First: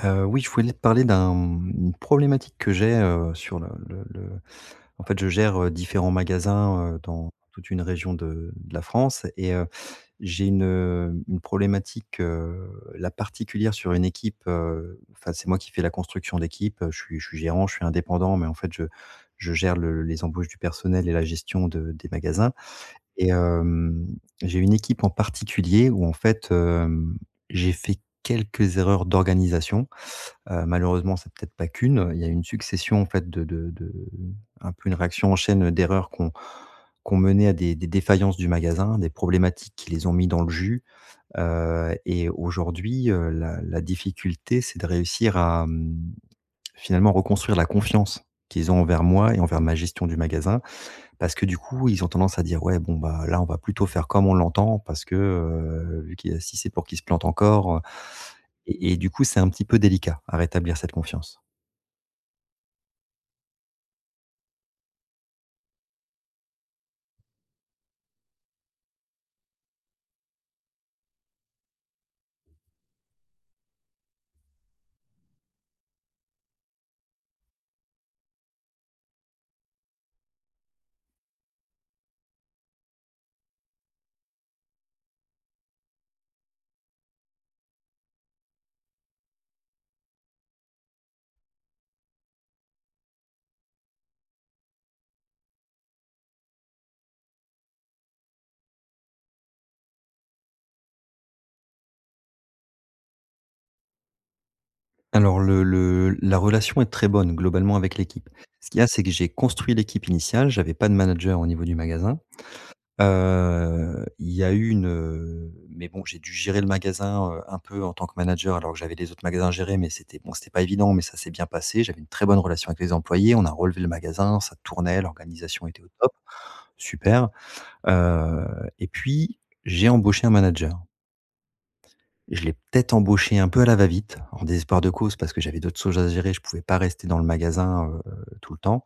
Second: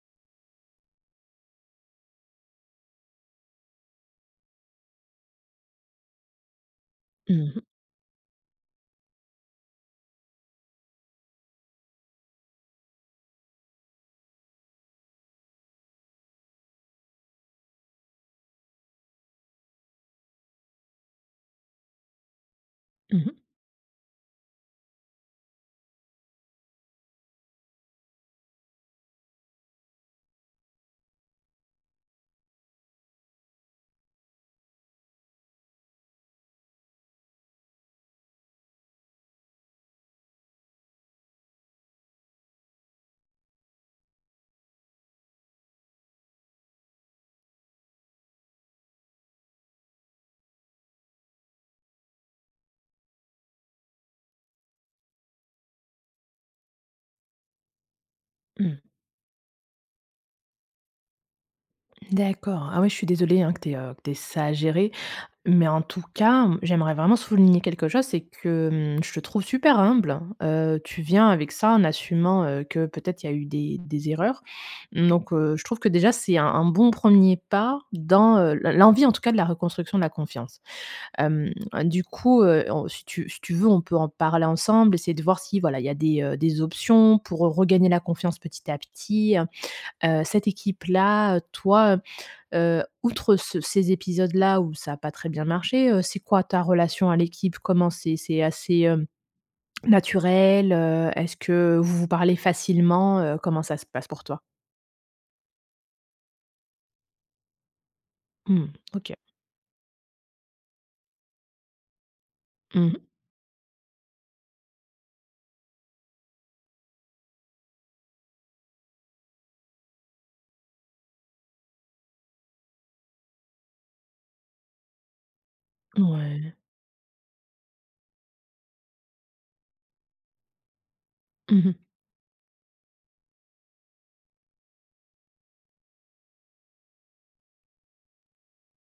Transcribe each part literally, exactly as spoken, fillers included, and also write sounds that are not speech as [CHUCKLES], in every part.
Heu, oui je voulais te parler d'un, hem, une problématique que j'ai, heu, sur le le le en fait je gère, heu, différents magasins, heu, dans Mmh mh. toute une région de de la France. Et heu, j'ai une une problématique, heu, là particulière sur une équipe, heu enfin c'est moi qui fais la construction d'équipe, heu, je suis je suis gérant, je suis indépendant, mais en fait je je gère le les embauches du personnel et la gestion de des magasins. Mmh Et mh. hem, j'ai une équipe en particulier où en fait, hem, j'ai fait quelques erreurs d'organisation, heu, malheureusement c'est peut-être pas qu'une, il y a une succession en fait de de de un peu une réaction en chaîne d'erreurs qui ont qui ont mené à des des défaillances du magasin, des problématiques qui les ont mis dans le jus. Heu et aujourd'hui, heu, la la difficulté, c'est de réussir à, hem, finalement, reconstruire la confiance qu'ils ont envers moi et envers ma gestion du magasin. Parce que du coup, ils ont tendance à dire: «Ouais, bon, bah, là, on va plutôt faire comme on l'entend parce que, heu, vu qu'il a si c'est pour qu'il se plante encore, heu» Mmh. et et du coup, c'est un petit peu délicat, à rétablir cette confiance. D'accord. Ah oui, je suis désolée hein que tu aies, heu, que tu aies ça à gérer. Mais en tout cas, mmh, j'aimerais vraiment souligner quelque chose, c'est que, mmh, je te trouve super humble. Heu, tu viens avec ça, en assumant, heu, que peut-être il y a eu des des erreurs. Donc, heu, je trouve que déjà c'est un un bon premier pas dans, heu, l l'envie en tout cas de la reconstruction de la confiance. Hem, du coup, heu, on si tu si tu veux on peut en parler ensemble, essayer de voir si voilà, il y a des, heu, des options pour re regagner la confiance petit à petit. Heu heu, cette équipe-là, heu, toi, heu heu, outre ce ces épisodes-là où ça a pas très bien marché, heu, c'est quoi ta relation à l'équipe? Comment c'est? C'est assez, hem, naturel, heu, est-ce que vous vous parlez facilement? Heu, comment ça se passe pour toi? Alors le le la relation est très bonne globalement avec l'équipe. Ce Mmh. qu'il y a c'est que OK. j'ai construit l'équipe initiale, j'avais pas de manager au niveau du magasin. Mmh mh. Heu il y a eu une, heu, mais bon j'ai dû gérer le magasin, heu, un peu en tant que manager alors que j'avais les autres magasins à gérer mais c'était, bon, c'était pas évident mais ça s'est bien passé, j'avais une très bonne relation avec les employés, on a relevé le magasin, ça tournait, l'organisation était au top. Ouais. Super. Heu et puis, j'ai embauché un manager. Mmh mh. Je l'ai peut-être embauché un peu à la va-vite, en désespoir de cause parce que j'avais d'autres sojes à gérer, je pouvais pas rester dans le magasin, heu heu, tout le temps.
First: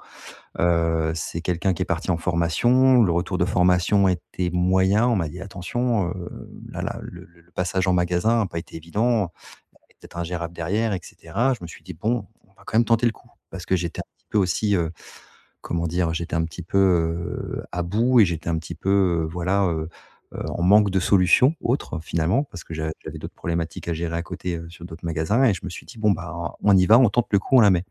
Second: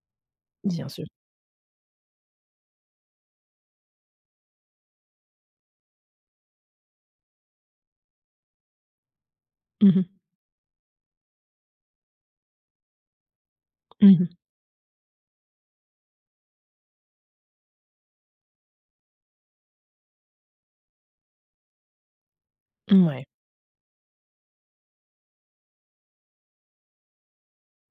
Bien su Heu, c'est quelqu'un qui est parti en formation. Le retour de formation était moyen. On m'a dit attention, heu, là là, le le passage en magasin a pas été évident, [UNINTELLIGIBLE] Mmh peut être mh. ingérable derrière, et cetera. Je me suis dit: «Bon, on va quand même tenter le coup». Parce que j'étais Mmh un mh. peu aussi, heu, comment dire? J'étais un petit peu heu à bout et j'étais un petit peu, heu, voilà, heu heu, en manque de solution, autre, finalement, parce que j'a Mmh, j'avais ouais. d'autres problématiques à gérer à côté, heu, sur d'autres magasins et je me suis dit: «Bon, ben on y va, on tente le coup, on la met».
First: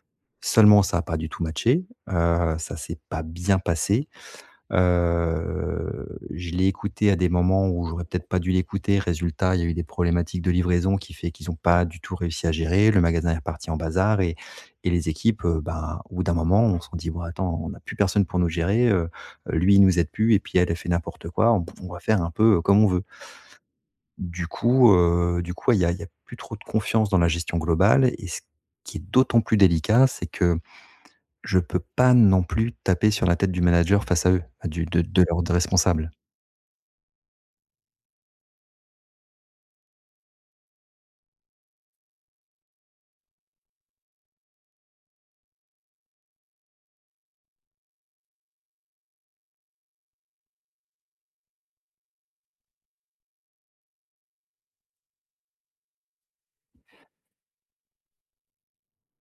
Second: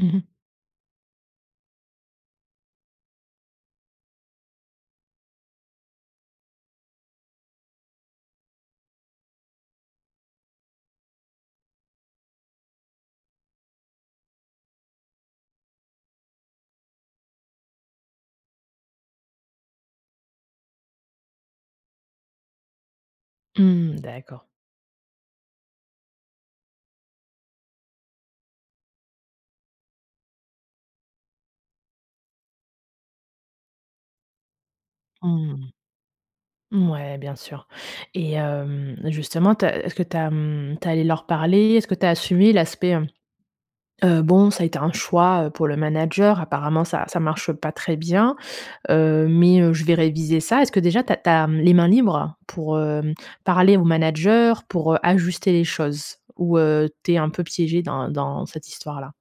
Mmh mh. Seulement, ça a pas du tout matché heu, ça s'est pas bien passé. Heu, je l'ai écoutée à des moments où j'aurais peut-être pas dû l'écouter. Résultat, il y a eu des problématiques de livraison qui fait qu'ils ont pas du tout réussi à gérer. Le magasin est parti en bazar et et les équipes, heu, ben, au bout d'un moment, ont se sont dit: «Bon attends on a plus personne pour nous gérer, heu, lui nous aide plus et puis elle, elle fait n'importe quoi, on va faire un peu, heu, comme on veut». Mmh. D'accord. Du coup, heu, du coup il y a y a plus trop de confiance dans la gestion globale et ce qui est d'autant plus délicat, c'est que, je peux pas non plus taper sur la tête du manager face à eux, à du de de leur de Mmh. responsable. Mouais, bien sûr. Et, hem, justement, tu as est-ce que tu as, mmh, tu es allé leur parler? Est-ce que tu as assumé l'aspect, hem, heu, bon, ça a été un choix, heu, pour le manager, apparemment, ça ça marche pas très bien. Heu, mais, heu, je vais réviser ça. Est-ce que déjà tu as tu as, mmh, les mains libres pour, hem, parler au manager pour, heu, ajuster les choses? Ou, heu, tu es un peu piégé dans dans cette histoire-là?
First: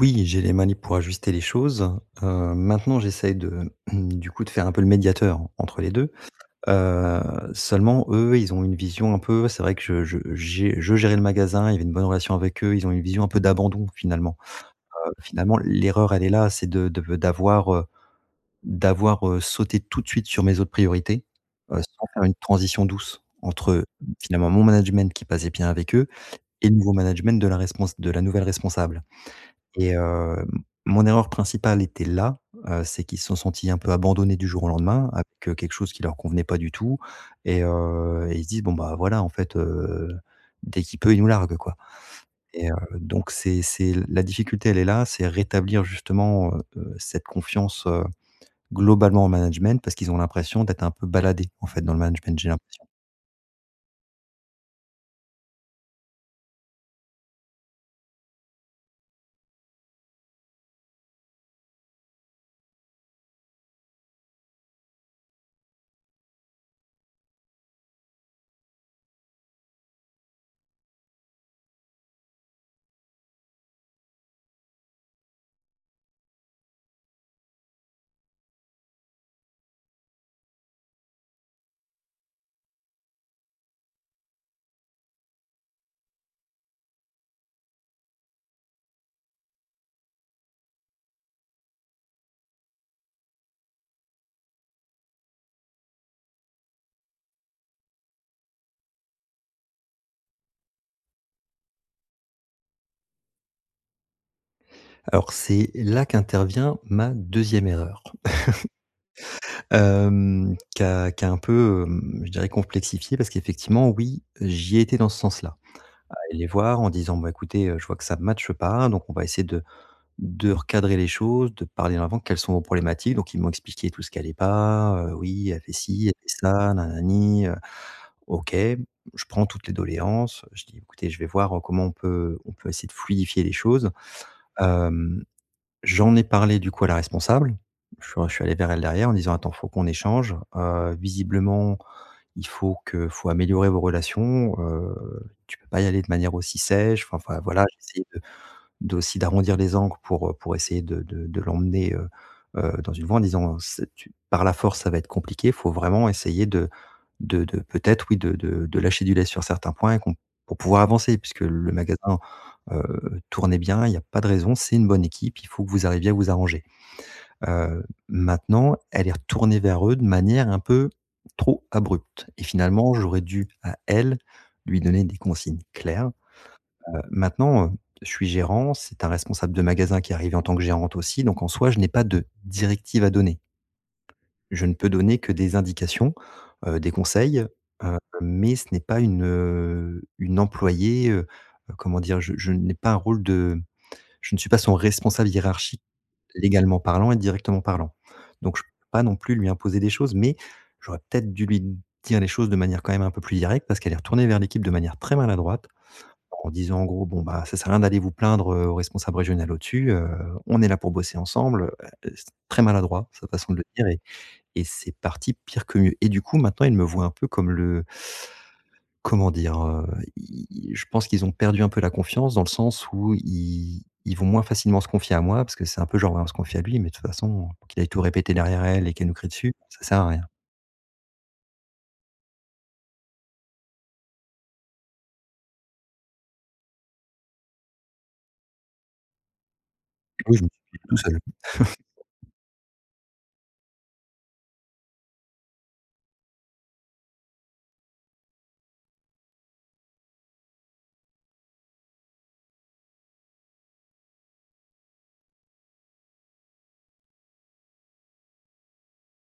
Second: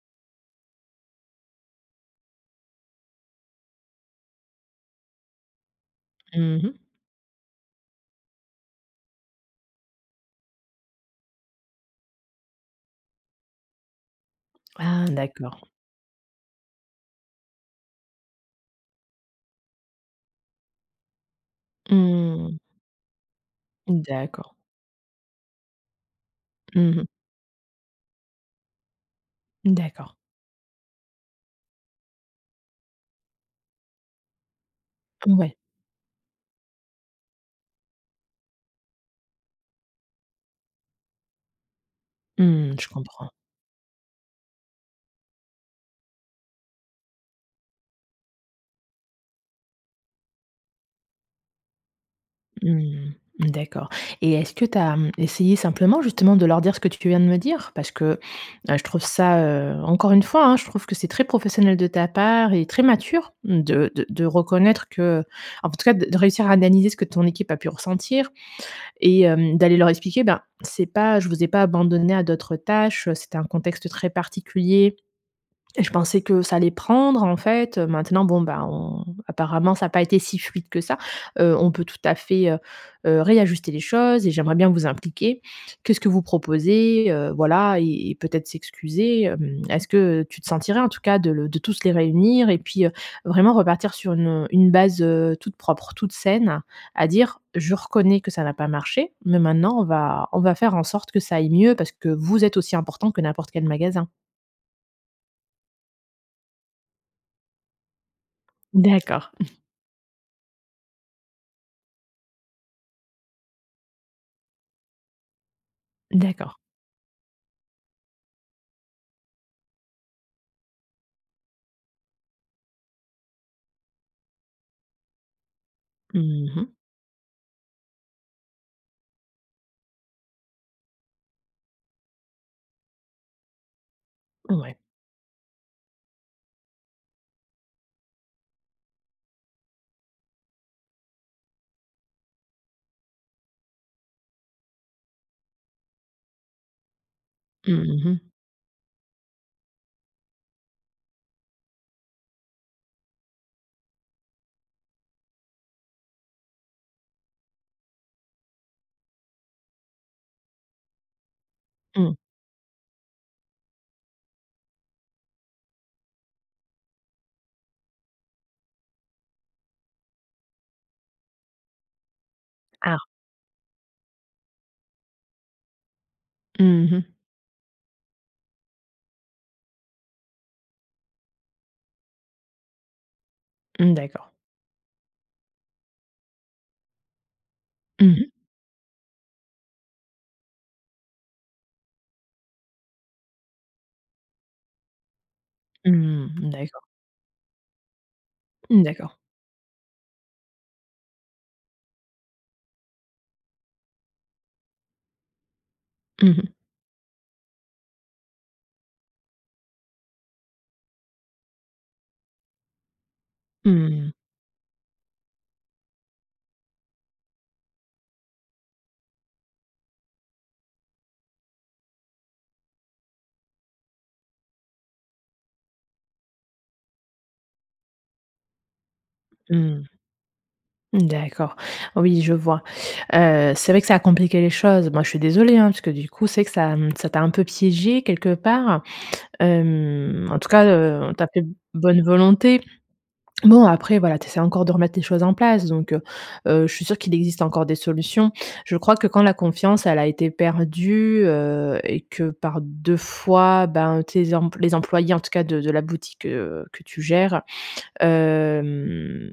Oui, j'ai les manips pour ajuster les choses. Heu, maintenant, j'essaye de du coup, de faire un peu le médiateur entre les deux. Mmh mh. Heu, seulement eux, ils ont une vision un peu c'est vrai que je je j'ai je gérais le magasin, il y avait une bonne relation avec eux. Ils ont une vision un peu d'abandon, finalement. Ah! Heu, finalement, D'accord. l'erreur, elle est là, c'est de de v d'avoir, heu, d'avoir, heu, sauté tout de suite sur mes autres priorités, heu, sans faire une Mmh. transition douce, entre, heu, finalement, D'accord. mon management qui passait bien avec eux et le nouveau Mmh mh. management de la respons de la nouvelle responsable et D'accord. heu, mon erreur principale était là. Heu, c'est qu'ils se sont sentis un peu abandonnés du jour au lendemain avec, heu, Ouais. quelque chose qui leur convenait pas du tout et heu, et ils se disent: «Bon, ben, voilà, en fait, heu, dès qu'il peut, il nous largue, quoi» et heu, Mmh. Je comprends. donc c'est c'est la difficulté, elle est là. C'est rétablir, justement, heu, heu, cette confiance, heu, globalement en management, parce qu'ils ont l'impression d'être un peu baladés en fait, dans le management, j'ai l'impression. Mmh, d'accord et est-ce que tu as, mmh, essayé simplement, justement, de leur dire ce que tu viens de me dire? Parce que, heu, je trouve ça, heu encore une fois, hein, je trouve que c'est très professionnel de ta part et très mature de de de reconnaître que, heu en tout cas de de réussir à analyser ce que ton équipe a pu ressentir et hem, d'aller leur expliquer: «Ben, c'est pas je vous ai pas abandonnés à d'autres tâches, heu, c'était un contexte très particulier. Je pensais que ça allait prendre, en fait. Heu, maintenant, bon, ben, on apparemment, ça a pas été si fluide que ça. Heu, on peut tout à fait, heu, heu, réajuster les choses et j'aimerais bien vous impliquer. Qu'est-ce que vous proposez?». Heu, voilà et et peut-être s'excuser, hem. Est-ce que, heu, tu te sentirais, en tout cas, de le de tous les réunir et puis, heu, vraiment repartir sur une, heu, une base, heu, toute propre, toute saine, à dire: «Je reconnais que ça n'a pas marché, mais maintenant, on va on va faire en sorte que ça aille mieux parce que vous êtes aussi importants que n'importe quel magasin.» Alors c'est là qu'intervient ma deuxième erreur. D'accord. [CHUCKLES] [CHUCKLES] Hem, qui a qui a un peu, hem, je dirais, complexifié parce qu'effectivement, oui, j'y étais dans ce sens-là. À aller les D'accord. voir en disant: «Bah, écoutez, heu, je vois que ça match pas, donc on va essayer de de recadrer les choses, de parler en avant, quelles sont vos problématiques?». Donc ils m'ont expliqué tout ce qui allait pas: «Heu, oui, elle fait ci, elle fait Mmh mh. ça, na na ni, heu» OK. Je prends toutes les doléances, je dis: «Ecoutez, je vais voir, heu, comment on peut on peut essayer de fluidifier les choses». Ouais. Hem, j'en ai parlé, du coup, à la responsable. Je suis je suis allé vers elle derrière en disant: «Attends, faut qu'on échange, heu, visiblement, il faut que faut améliorer vos relations. Heu, tu peux pas y aller de manière aussi sèche», enfin fin voilà, j'ai Mmh essayé de mh. d'aussi d'arrondir les angles pour, heu, pour essayer de de de l'emmener, heu, heu, dans une voie en disant: «C'est tu par la force ça va être compliqué. Faut vraiment essayer de de de peut-être, oui de de de lâcher du lest sur certains points et qu'on pour pouvoir avancer, puisque le Mmh. magasin, heu, tournait bien, il y a pas de raison, c'est une bonne équipe, il faut que vous arriviez à vous arranger». Heu, maintenant, elle est retournée vers eux de manière un peu trop abrupte et finalement, Ah. j'aurais dû, à elle, lui donner des consignes claires. Mmh Heu, mh. maintenant, heu, je suis gérant, c'est un responsable de magasin qui est arrivé en tant que gérante aussi, donc en soi, je n'ai pas de directives à donner. Mmh. D'accord. Je ne peux donner que des indications, heu, des conseils, heu, Mmh mh. mais ce n'est pas une, heu, une employée. Heu, heu, comment dire? Je je n'ai pas un rôle de je ne suis pas son responsable hiérarchique, Mmh. légalement D'accord. parlant et directement parlant. Donc je peux Mmh. pas D'accord. non plus lui imposer des choses, mais j'aurais peut-être dû lui dire les choses de manière quand même un peu plus directe. Parce qu'elle est retournée vers l'équipe de manière très maladroite Mmh mh. en disant en gros: «Bon, ben, ça sert à rien d'aller vous plaindre heu, au responsable régional au-dessus, heu, on est là pour bosser ensemble» heu, et c'est très maladroit sa façon de le dire Mmh et mh. et c'est parti pire que mieux et du coup, maintenant, ils me voient un peu comme le comment dire? Heu, ils ils je pense qu'ils ont perdu un peu la confiance dans le sens où ils ils vont moins facilement se confier à moi parce que c'est un peu genre: «Ouais, on va se se confier à lui, mais de toute façon, qu'il aille tout répéter derrière à elle et qu'elle nous crie dessus, Mmh ça mh. sert à rien.» D'accord, oui, je vois. Heu, c'est vrai que ça a compliqué les choses. Moi, je suis désolée, hein, parce que du coup, c'est vrai que ça ça t'a un peu piégé quelque part. Hem, Oui, en je me tout cas, suis [UNINTELLIGIBLE] tout heu, seul. tu as fait [CHUCKLES] bonne volonté. Bon, après, voilà, tu essaies encore de remettre les choses en place, donc heu, heu, je suis sûre qu'il existe encore des solutions. Je crois que quand la confiance, elle a été perdue, heu et que par deux fois, ben, tes emp les employés, en tout cas de de la boutique, heu, que tu gères, hem,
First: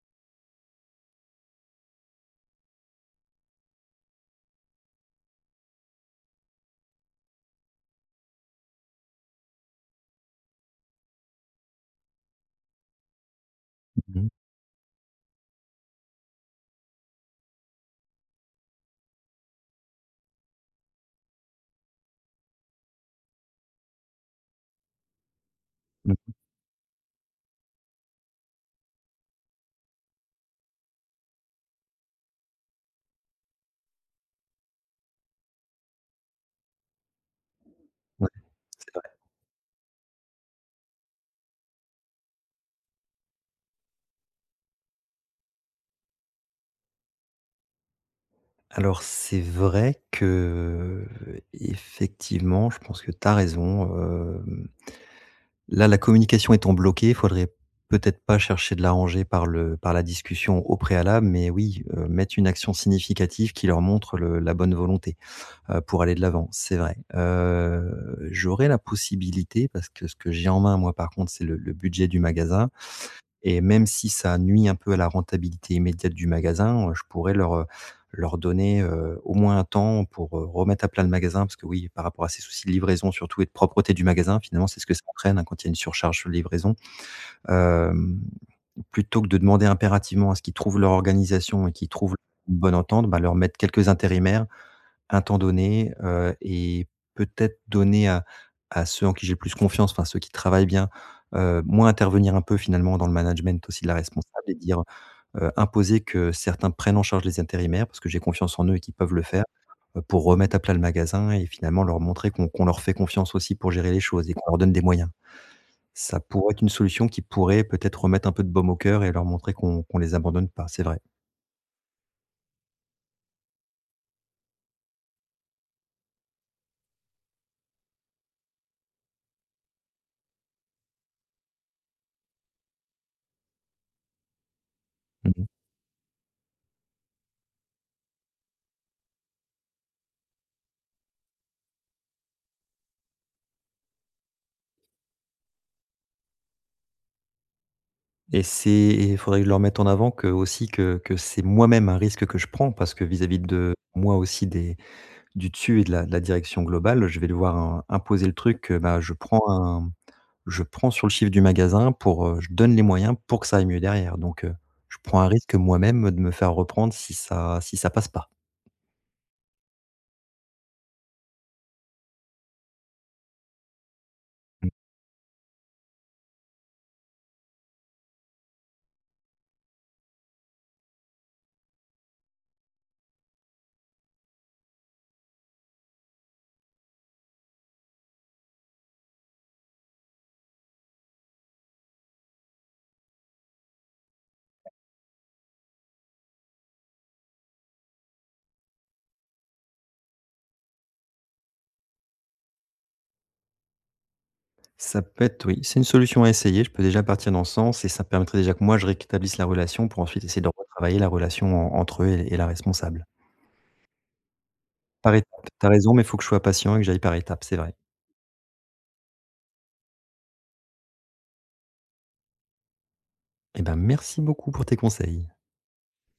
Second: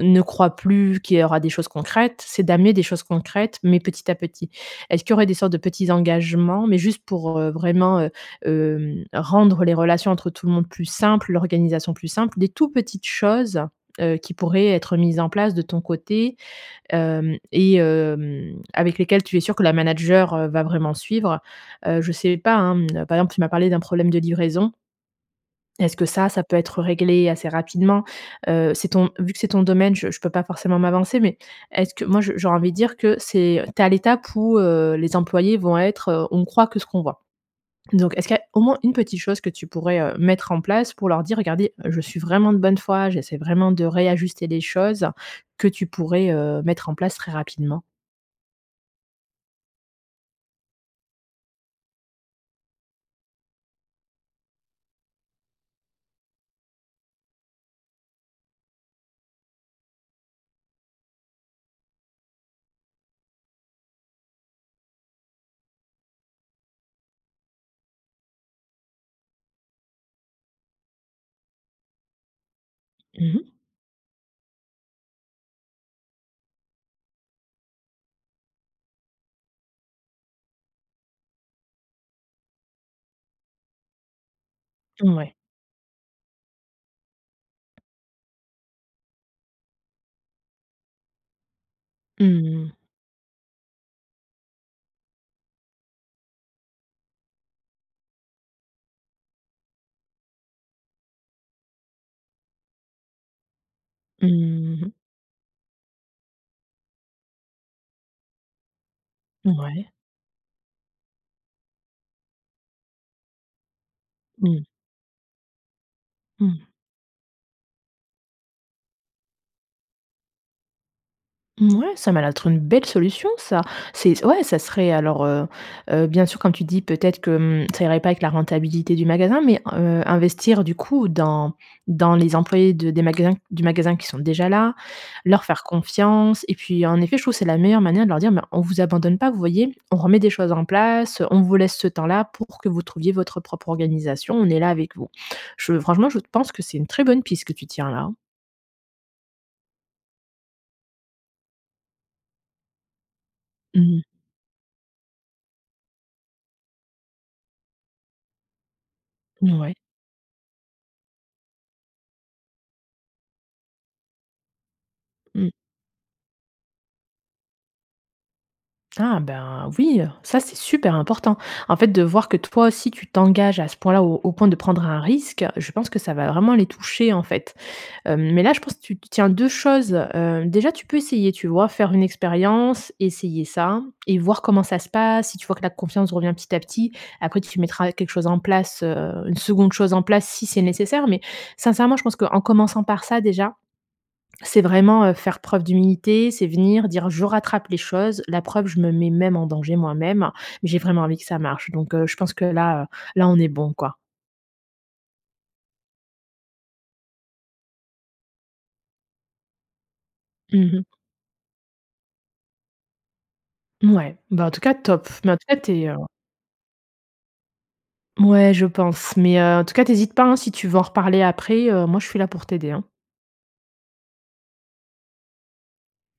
ne croient plus qu'il y aura des choses concrètes, c'est d'amener des choses concrètes, mais petit à petit. Est-ce qu'il y aurait des sortes de petits engagements, mais juste pour, heu, vraiment, heu, hem, rendre les relations entre tout le monde plus simples, l'organisation plus simple, des tous petites choses, heu, Mmh mh. qui pourraient être mises en place de ton côté, hem, et hem, avec lesquelles tu es sûr que la manager, heu, va vraiment suivre? Heu, je sais pas, hein, mmh, par exemple, tu m'as parlé d'un problème de livraison est-ce que Mmh ça, mh. ça peut être réglé assez rapidement? Heu, c'est ton vu que c'est ton domaine, je je peux pas forcément m'avancer, mais est-ce que moi, je j'ai envie de dire que c'est tu es à l'étape où, heu, les employés vont être, heu: «On croit que ce qu'on voit.» Donc Ouais, est-ce qu'il y a au moins c'est une vrai. petite chose que tu pourrais, heu, mettre en place pour leur dire: «Regardez, je suis vraiment de bonne foi, j'essaie vraiment de réajuster des choses», que tu pourrais, heu, mettre en place très rapidement? Alors c'est vrai que, heu, effectivement je pense que tu as raison, hem, là la communication étant bloquée, faudrait peut-être pas chercher de l'arranger par le par la discussion, au préalable, mais oui, heu, mettre une action significative qui leur montre le la bonne volonté, heu, pour aller de l'avant, c'est vrai. Heu j'aurais la possibilité, parce que ce que j'ai en main, moi, par contre, c'est le le budget du magasin Mmh mh. et même si ça nuit un peu à la rentabilité immédiate du magasin, je pourrais leur, heu, leur donner, heu, au moins un temps pour, heu, remettre à plat le magasin parce que, oui, par rapport à ces soucis de livraison surtout et de propreté du magasin, finalement, c'est ce que ça Ouais. entraîne, hein, quand il y a une surcharge chu livraison. Hem, plutôt que de demander impérativement à ce qu'ils trouvent leur organisation et qu'ils trouvent une Mmh mh. bonne entente, bah, leur mettre quelques intérimaires, un temps donné, heu et peut-être donner à à ceux en qui j'ai le plus confiance enfin, ceux qui travaillent bien, heu, moins intervenir, un peu, finalement, dans le management aussi de la responsable et Mmh dire, mh. heu imposer que certains prennent en charge les intérimaires. Parce que j'ai confiance en eux et qu'ils peuvent le faire, Ouais. heu, pour remettre à plat le magasin et finalement leur montrer qu'on qu'on leur fait confiance aussi pour gérer les choses et qu'on leur Mmh. donne des moyens. Ça pourrait être une Mmh. solution qui pourrait, peut-être, remettre un peu de baume au coeur et leur montrer qu'on qu'on les abandonne pas, c'est vrai. Ouais, ça m'a l'air d'être une belle solution ça. C'est c ouais ça serait alors, heu, heu, bien sûr quand tu dis peut-être que, hem, ça irait pas avec la rentabilité du magasin mais, heu, investir du coup dans dans les employés de des magasins du magasin qui sont déjà là, Mmh leur mh. faire confiance et puis, en effet, je trouve c'est la meilleure manière de leur dire «Mais on vous abandonne pas vous voyez? On remet des choses en place, on vous laisse ce temps-là pour que vous trouviez votre propre organisation, on est là avec vous». Je franchement, je pense que c'est une très bonne piste que tu tiens là, hein. Et c'est et faudrait que je leur mette en avant que, heu, aussi que que c'est moi-même un risque que je prends, parce que vis-à-vis de Mmh mh. moi aussi, des du dessus et de la de la direction globale, je vais devoir im imposer le truc que ben, heu, je prends Ouais. un je prends sur le chiffre du magasin pour, heu je donne les moyens pour que ça aille mieux derrière donc, heu, je prends un Mmh. risque moi-même de me faire reprendre si ça si ça passe pas. Ah ben, hein, oui, ça c'est super important. En fait, de voir que toi aussi tu t'engages à ce point-là, au au point de Mmh. prendre un risque, je pense que ça va vraiment les toucher en fait. Hem, mais là, je pense tu tu tiens deux choses, heu, déjà tu peux essayer, tu vois? Faire une expérience essayer ça et voir comment ça se passe, si tu vois que la confiance revient, petit à petit, après tu mettras quelque chose en place, heu, une seconde chose en place si c'est nécessaire, mais, sincèrement je pense qu'en commençant par ça déjà, c'est vraiment, heu, faire preuve d'humilité, c'est venir, dire: «Je rattrape les choses, la preuve, je me mets même en danger moi-même, mais j'ai vraiment envie que ça marche donc, heu, je pense que là, heu, là on est bon, quoi». Ça peut être oui c'est une solution à essayer, je peux déjà partir dans ce sens et ça permettrait déjà que moi je réqtablisse la relation pour ensuite essayer de Mmh mh. retravailler la relation en entre eux et et la responsable. Ouais, bah, en tout cas, top, Par mais, en tout étape, cas, tu as tu es, raison, heu mais il faut que je sois patient et que j'aille par étape, c'est vrai. Ouais, je pense, mais, heu, en tout cas, tu hésites pas, hein, si tu veux en reparler après, heu, moi je suis là pour t'aider, hein. Et ben, merci beaucoup pour tes conseils.